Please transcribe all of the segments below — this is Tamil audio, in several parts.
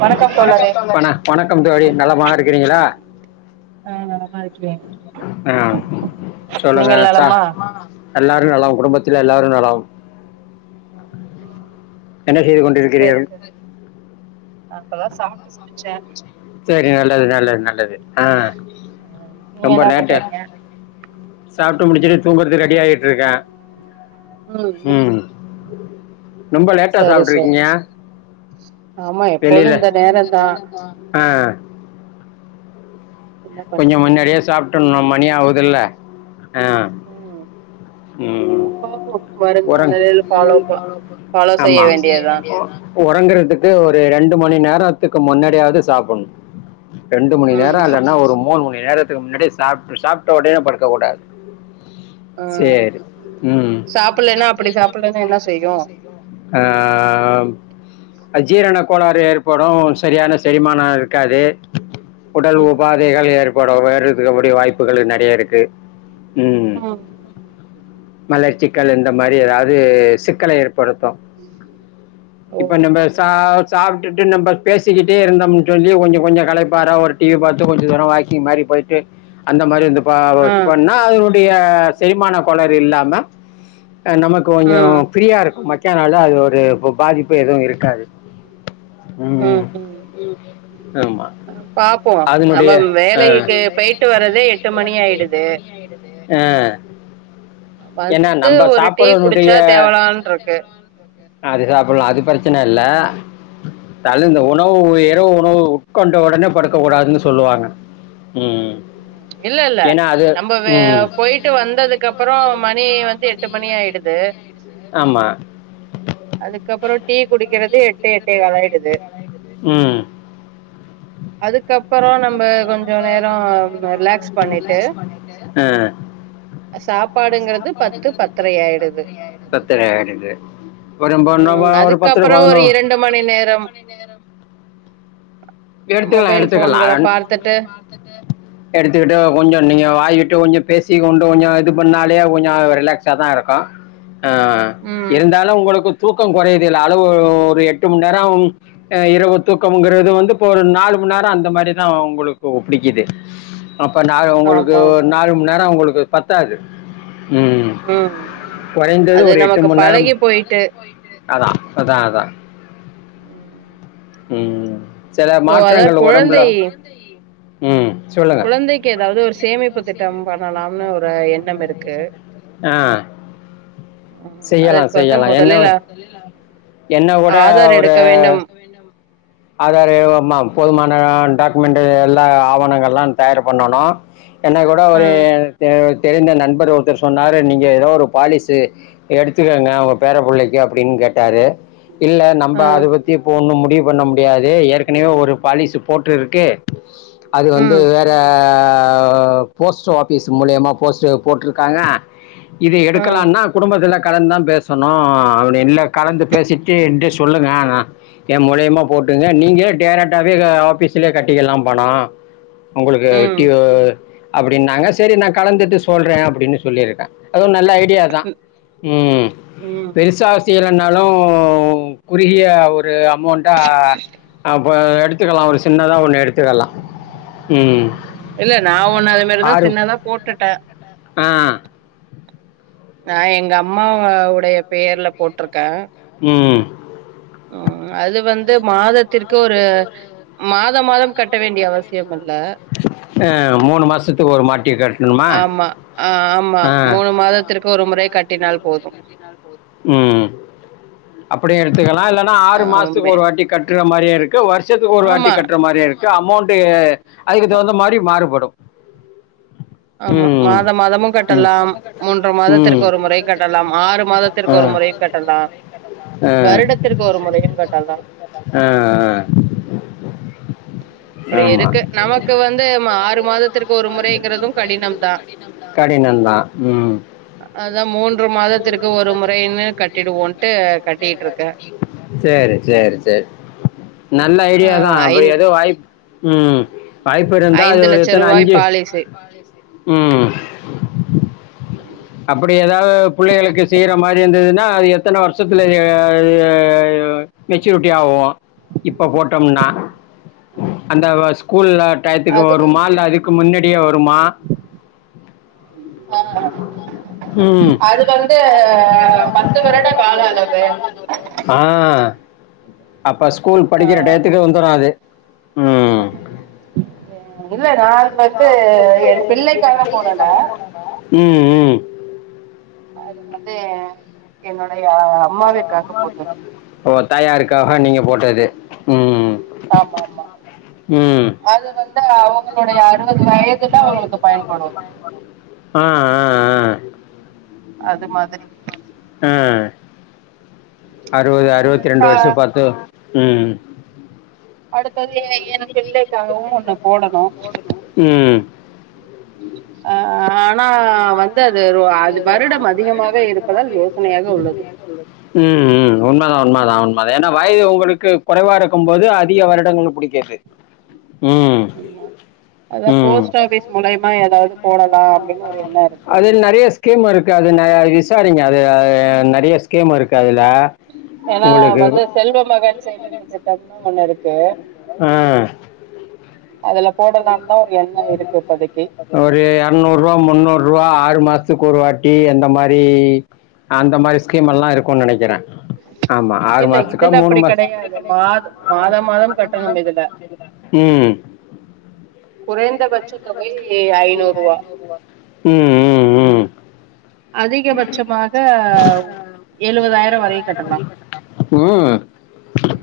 வணக்கம் தோழரே வண வணக்கம் தோழி நலமா இருக்கிறீங்களா ஆ நலமா இருக்கே ஆ சொல்லுங்க நீங்கள் ச நலமா எல்லாரு நல குடும்பத்துல எல்லாரு நலம் என்ன ஆ செய்து சரி கொண்டிருக்கிறீர்கள் சரி நா இப்பதா சாப்டு முடிச்சே செரி நல்லது நல்லது நல்லது ஆ நீங்க ரொம்ப என்ன லேட்ட பண்றீங்க சாப்ட்டு முடிச்சுட்டு தூங்குறக்கு ரெடி ஆயிட்ருக்கா ம் ரொம்ப லேட்டா சரி சரி சாப்ட்டுருக்கீங்க ஆமா எப்போது வெளில இந்த நேரந்தா ஆ என்ன கொஞ்ச பண்றது முன்னாடியே சாப்டணு மணி ஆகுதுல்ல ஆ ம் ம் ஆ பாப்போ ஒரங் வருங்காலல ஃபாலோ ப ஃபாலோ செய்ய ஆமா வேண்டியதா ஒறங்குறதுக்கு ஒரு ரெண்டு மணி நேரத்துக்கு முன்னாடியாவது சாப்புணு ரெண்டு மணி ம் நேரோ இல்லன்னா ஒரு மூணு மணி நேரத்துக்கு முன்னாடி சாப்டு சாப்ட்ட ஒடனே படுக்க கூடாது ஆ சேரி ம் சாப்புட்லன்னா அப்டி சாப்புட்லன்னா என்ன செய்யு ஆ ம் அஜீரண கோளாறு ஏற்படு சரியான செரிமான இருக்காது உடல் ம் உபாதைகள் ஏற்படு வேருதுகுடய வாய்ப்புகள் நெறைய இருக்கு ம் மலைச்சிக்கல் இந்த மாரி ஏதாவது சிக்கல ஏற்படுத்து ஓ இப்ப நம்ப சா சாப்ட்டுட்டு நம்ம பேசிக்கிட்டே இருந்தம்ன் சொல்லி கொஞ்ச கொஞ்ச களைப்பாரா ஒரு டி வி பாத்து கொஞ் ச தூரோ வாக்கிங் மாரி போயிட்டு அந்த மாரி இந்த ஆ பாவச் பண்ணா அ அதனுடைய செரிமான கொளறு இல்லாம நமக்கு கொஞ்ச ம் ஃப்ரீயா இருக்கு மைக்கானாளு அது ஒரு பாதிப்பு எதுவு இருக்காது ம் ம் ஆமா பாப்போ நம்ம அதனுடைய ஆ வேலைக்கு போயிட்டு வர்றதே எட்டு மணி ஆயிடுது ஆ ஏன்னா வந்து நம்ம ஒரு டீ குடிச்சா சாப்பறதுனுடைய தேவலான்ருக்கு அது சாப்ல்லா அது பிரச்சன இல்ல தல இந்த ம் உணவு இரவு உணவு உ ட்கொண்ட ஒடனே படுக்க கூடாதுனு சொல்லுவாங்க ம் ஏன்னா அது ம் விட்டு வந்ததுக்கு அப்றோ மணி வந்து எட்டு மணி ஆயிடுது ஆம்மா அதுக்கப்றோ டீ குடிக்கறது எட்டு எட்டே காலாயிடுது ம் அதுக்கப்பறோ நம்ம கொஞ்ச நேரோ ரிலாக்ஸ் பண்ணிட்டு ஆ சாப்பாடுங்றது பத்து பத்தரையாயிடுது பத்தரையாயிடுது அப்றோ [unintelligible] ஒரு பத்தர பதனொ ண்டு மணி நேரம் மொபைல் ஃபோன்கள பார்த்துட்டு த்துட்டு எடுத்துக்கிட்டு கொஞ்சோ நீங்க வாயிட்டு கொஞ்ச பேசி கொண்டு கொஞ்ச இது பண்ணாலே அது கொஞ்ச ரிலாக்ஸா தா இருக்கு ஆ ம் இருந்தாலு உங்களுக்கு தூக்க கொறையலல அளவு ஒரு எட்டு மண் நேரம் இரவு தூக்கம்ங்கறது வந்து இப்ப ஒரு நாலு மண் நேர அந்த மாரிதா உங்களுக்கு புடிக்குது அப்போ நால உங்களுக்கு ஆமா ஒரு ஆமா நாலு மண் நேரோ உங்களுக்கு பத்தாது ம் ம் கொறைந்தது அது ஒரு எட்டு நமக்கு மண் நேரம் பழகி போயிட்டு அதா அதா அதா ம் சில சோ அதா மாற்றங்கள் உடம்புல குழந்தை ம் சொல்லுங்க குழந்தைக்கு ஏதாவது ஒரு சேமிப்பு திட்டம் பண்ணலாம்னு ஒரு எண்ணம் இருக்கு ஆ ம், செய்யலா அதற்கு வந்து செய்யலா என்ன முதலில் அ- என்னவுட ஆதார் ஒரு எடுக்க வேண்டும் ஆதாரு ம போதுமான டாக்குமெண்ட்டு எல்லா ஆவணங்கள்லா தயார் பண்ணணு என்ன கூட ஆ ஒரு தெ தெரிந்த நண்பர் ஒருத்தர் சொன்னாரு நீங்க ஏதோ ஒரு பாலிசு எடுத்துக்கங்க உங்க பேர புள்ளைக்கு அப்டின் கேட்டாரு இல்ல நம்ம ஆ அது பத் தி இப்ஒன்னு முடிவு பண்ண முடியாது ஏற்கனவே ஒரு பாலிசு போட்டுருக்கு அது வந்து ம் வேற போஸ்ட் ஆஃபீஸ் மூலியமா போஸ்ட்டு போட்ருக்காங்க இத ஆ எடுக்கலான்னா குடும்பத்துல கலந்தா பேசணு அப்டி இல்ல கலந்து பேசிட்டு என்ட்ட சொல்லுங்க நா ஏ மூலயமா போட்டுங்க நீங்க டேரெக்டாவே அ ஆஃபீஸ்லே கட்டிக்கலா பணோ உங்களுக்கு ம் டியூ அப்டின்னாங்க சரி நா கலந்துட்டு சொல்றே அப்டினு சொல்லிருக்கே அதூ நல்ல ஐடியா தா ம் ம் பெருசா செய்யலனாலு ஒ குறுகிய ஒரு அமௌண்டா அப்ப எடுத்துக்கலா ஒரு சின்னதா ஒண்ணு எடுத்துக்கலா ம் இல்ல நா ஒண்ணு அது மாரிதா ஆறு சின்னாதா போட்டுட்ட ஆ நா எங்க அம்மாவ உடைய பேர்ல போட்டுருக்க ம் ம் அது வந்து மாதத்திற்கு ஒரு மாதம் மாதம் கட்ட வேண்டிய அவசியம் இல்ல ஆ மூணு மாசத்துக்கு ஒரு மாட்டி கட்ணுமா ஆமா ஆ ஆமா மூணு மாதத்திற்கு ஒரு முறை கட்டினால் போது கட்டினால் போது ம் அப்டியு எடுத்துக்கலா இல்லன்னா ஆறு மாசத்துக்கு ஆமே ஒரு வாட்டி கட்ற மாரியே இருக்கு வருஷத்துக்கு ஒரு வாட்டி ஆமா கட்ற மாரியு இருக்கு அமௌண்ட்டு அதுக்கு ஆமா தகுந்த மாரி மாறுபடு ஆமா மாத மாதமு கட்டலா மூன்ற ம் மாதத்திற்கு ஒரு முறை கட்டலாம் ஆறு மாதத்திற்கு ஆ ஒரு முறை கட்டலா வருடத்திற்கு ஒரு முறையு கட்டலா ஆ ஆ ஆ அப்டி ஆமா இருக்கு நமக்கு வந்து ஆறு மாதத்திற்கு ஒரு முறைங்கிறதும் கடினம் தான் கடினம் தா ம் அதா மூன்று மாதத்திற்கு ஒரு முறைன்னு கட்டிடுவோன்ட்டு கட்டிட்டு இருக்க சேரி சேரி சேரி நல்ல ஆ ஐடியாதா ஐ அப்டி எதோ வாய்ப் ம் வாய்ப்பு இருந்தா அது ஐந்து ஒரு லட்ச எத்தன ரூபாய் அஞ்சு பாலிசி ம் அப்டி எதாது புள்ளைகளுக்கு செய்ற மாரி இருந்ததுன்னா எத்தன வருஷத்துல ஆ மெச்சூரிட்டி ஆவு இப்ப போட்டம்னா அந்த ஸ்கூல்ல டைத்துக்கு அது வருமா வந்து இல்ல அதுக்கு முன்னடி வருமா ஆ ம் அதுக்கு வந்து பத்து வருட கால அளவு ஆ அப்ப ஸ்கூல் ஆ படிக்கிற டைத்துக்கு வந்துரு அது ம் இல்லடா அது வந்து என் பிள்ளைக்காக போடல ம் ம் அது வந்து என்னுடைய அம்மாவிற்காக போட்டது ஓ தாயாருக்காக நீங்க போட்டது ம் ஆமா ஆமா ம் அது வந்து அவுங்களுடைய அறுவது வயதுல அவங்களுக்கு பயன்படும் ஆ ஆ அது மாதிரி அ அறுவது அறுவத்தி ரெண்டு கா வருஷோ பத்து ம் அடுத்தது எ எ எப்பிள்ளைக்காகவு ஒன்னு போடணு ம் அ அ ஆனா வந்து அது அது வருடம் அதிகமாக இருப்பதால் யோசனையாக உள்ளது [inaudible] ம் ம் உண்மதா உண்மதா உண்மதா ஏன்னா வயது உங்களுக்கு கொறைவா இருக்கு போது அதிக வருடங்கள் புடிக்குது ம்மா அதா ம் போஸ்ட் ஆபிஸ் மூலையமா எதாவுது போடலா அப்டின்னு ஒரு எண்ணோ இருக்கு அதில் நிறைய ஸ்கீம் இருக்கு அது ந விசாரிங்க அது நெறைய ஸ்கீம் இருக்கு அதுல ஏன்னா வந்து செல்வ மகன் சேமிப்பு திட்டம்னு ஒன்னுருக்கு அ அதுல போடலான் தா ஒரு எண்ணோ இருக்கு இப்போதைக்கி ஒரு எற்நூறுவா முன்னூறுவா ஆறு மாசத்துக்கு ஒரு வாட்டி அந்த மாரி அந்த மாரி ஸ்கீம் எல்லா இருக்கூன் நெனக்கிறே இல்ல இதுல அப்படி மாதம் கெடையாது மாத மாதம் மாதம் கட்டணும் இதுல ம் குறைந்தபட்ச தொகை ஐநூறுவா இதுவா ம் ம் ம் அதிகபட்சமாக எழுவதாயிரோ வரையு கட்டலா ம்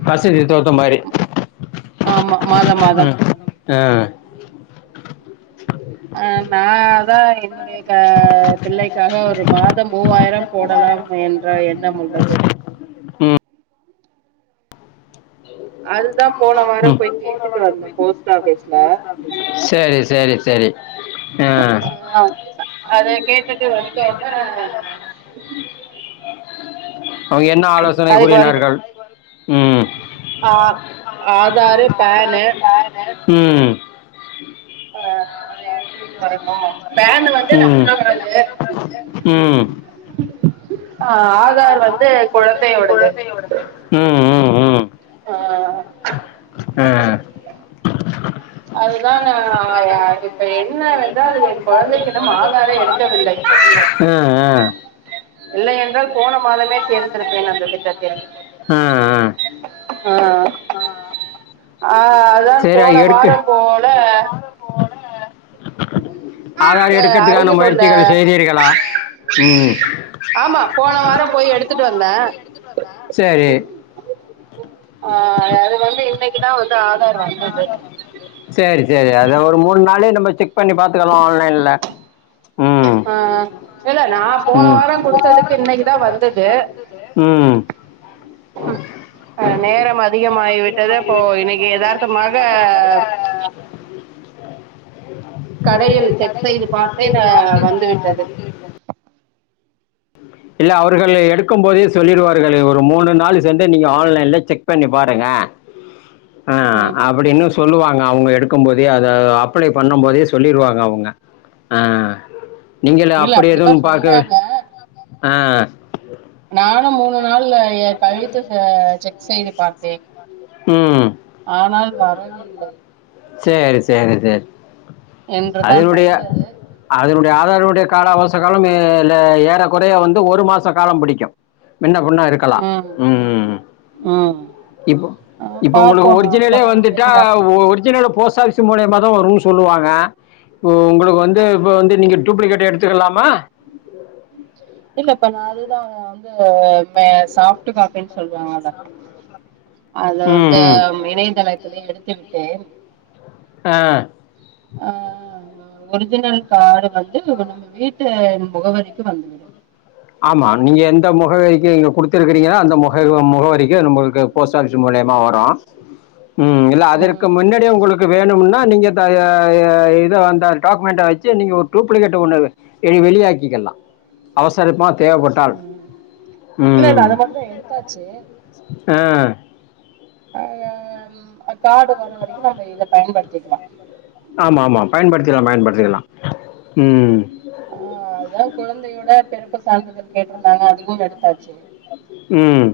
வசதி தோத்த மாரி ஆமா மாதம் மாதம் அ [inaudible] ஆ நா அதா என்னுடைய ஏ க பிள்ளைக்காக ஒரு மாதம் மூவாயிரம் போடலாம் என்ற எண்ணம் உள்ளது ம் அதுதா போன வாரோ அதுதா போய் கேட்டுட்டு வந்த போஸ்ட் ஆஃபீஸ்ல சரி சரி ஆ ஆ அத கேட்டுட்டு வந்தோன அவுங்க என்ன ஆலோசனை அதுக்கு வந்து கூறினார்கள் ம் ஆ ஆதாரு பேனு ம் ஆ அத எடுத்துகிட்டு வரனோ பேன் வந்து ம் நம்மலோடது ம் ஆ ஆதார் வந்து குழந்தையோடது ம் ம் ம் ஆ ஆ அதுதா நா இப்ப என்னவென்றால் அது என் குழந்தைக்கு இன்னும் ஆதாரை எடுக்கவில்லை [unintelligible] அ அ இல்லை என்றால் போன மாதமே சேர்த்திருப்பேன் அந்த திட்டத்தில் ஆ ஆ அ ஆ அதான் சரி போன அது எடுக்கு வாரோ போல ஆதார் அ எடுக்கிறதுக்கான அருகில் உள்ள மொயற்சிகள் செய்தீர்களா ம் ஆமா போன வாரம் போய் எடுத்துட்டு வந்தே செரி ஆ அது வந்து இன்னக்கி தா வந்து ஆதார் வந்தது சேரி சேரி அத ஒரு மூண் நாளே நம்ம செக் பண்ணி பாத்துக்கலா ஆன்லைன்ல ம் ஆ இல்ல நா போன ம் வாரோ குடுத்ததுக்கு இன்னக்கீ தா வந்துது ம் ம் ம் அ நேரம் அதிகமாய்விட்டது அப்போ இன்னைக்கி எதார்த்தமாக கடையில் செக் செய்து பார்த்தேன் அ வந்து விட்டது [unintelligible] இல்ல அவர்கள் எடுக்கும்போதே சொல்லிடுவார்கள் இது ஒரு மூணு நாளு சென்று நீங்க ஆன்லைன்ல செக் பண்ணி பாருங்க அ ம் அப்டின் சொல்லுவாங்க அவங்க எடுக் க்கு போதே அத அப்ளை பண்ணு போதே சொல்லிருவாங்க அவங்க ஆ நீங்கள் இல்ல அப்படி அப்டித்தா எதுன் பாக்க சொன்னாங்க ஆ நானு மூணு நாள்ல எ கழுத்து ச செக் செய்து பாத்தேன் ம் ஆனால் வரவில்லை சேரி சேரி சேரி அது என்றுதான் எப்டியோ வந்தது அதனுடைய ஆதாரனுடைய கால அவகாச காலம் ஏ லே ஏற குறைய வந்து ஒரு மாச காலம் பிடிக்கு மின்ன புன்ன இருக்கலா ம் ம் இப்ப ஆ இப்ப உங்களுக்கு பார்ப்போம் அடுத்த ஒரிஜினலே வாரம் வந்துட்டா எதுவா ஒரிஜினலலு போஸ்ட் ஆஃபீஸ் மூலியமா தா வரு சொல்லுவாங்க போ உங்களுக்கு வந்து இப்ப வந்து நீங்க டூப்ளிகேட் எடுத்துக்கலாமா இல்லப்ப நா அதுதா வந்து சாஃப்ட் காப்பின்னு சொல்லுவாங்கல்ல [inaudible] அத ம் வந்து ம் இணையதளத்துலயே எடுத்து விட்டேன் ஆ ஆ ஒரிஜினல் கார்டு வந்து நம்ம வீட்டு முகவரிக்கு வந்துவிடும் ஆமா நீங்க எந்த முகவரிக்கு நீங்க குடுத்திருக்கீங்கள அந்த முக முகவரி கு நம்மளுக்கு போஸ்ட் ஆஃபீஸ் மூலியமா வரு ம் இல்ல அதற்கு ம் முன்னாடியே உங்களுக்கு வேணும்னா நீங்க தயா அ ய இத அந்த டாக்குமெண்ட்ட வெச்சு நீங்க ஒரு டூப்ளிகேட் ஒன்ன வெ வெளி வெளியாக்கிக்கலா சருப்பா தேவப்பட் ம் இல்ல இல்ல அது மட்டு தா எடுத்தாச்சு ஆ ஆ கார்டு வர வரைக்கு நம்ம இத பயன்படுத்திக்லா ஆமாமா பயன்படுத்திக்லா பயன்படுத்திக்லா ம் ஆ அதுதா குழந்தையோட பிறப்பு சான்றிதழ் கேட்ருந்தாங்க அதுவு எடுத்தாச்சு ம்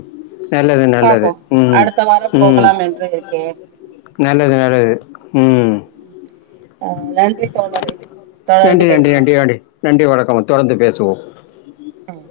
நல்லது நல்லது பாப்போம் ம் அடுத்த வாரம் ம் போகலாம் என்று இருக்கேன் நல்லது நல்லது ம் ம் நன்றி தோழரே தொடர்ந்து நன்றி, நன்றி, பேசுவோ நன்றி, நன்றி. நன்றி வணக்கம் தொடர்ந்து பேசுவோ ம்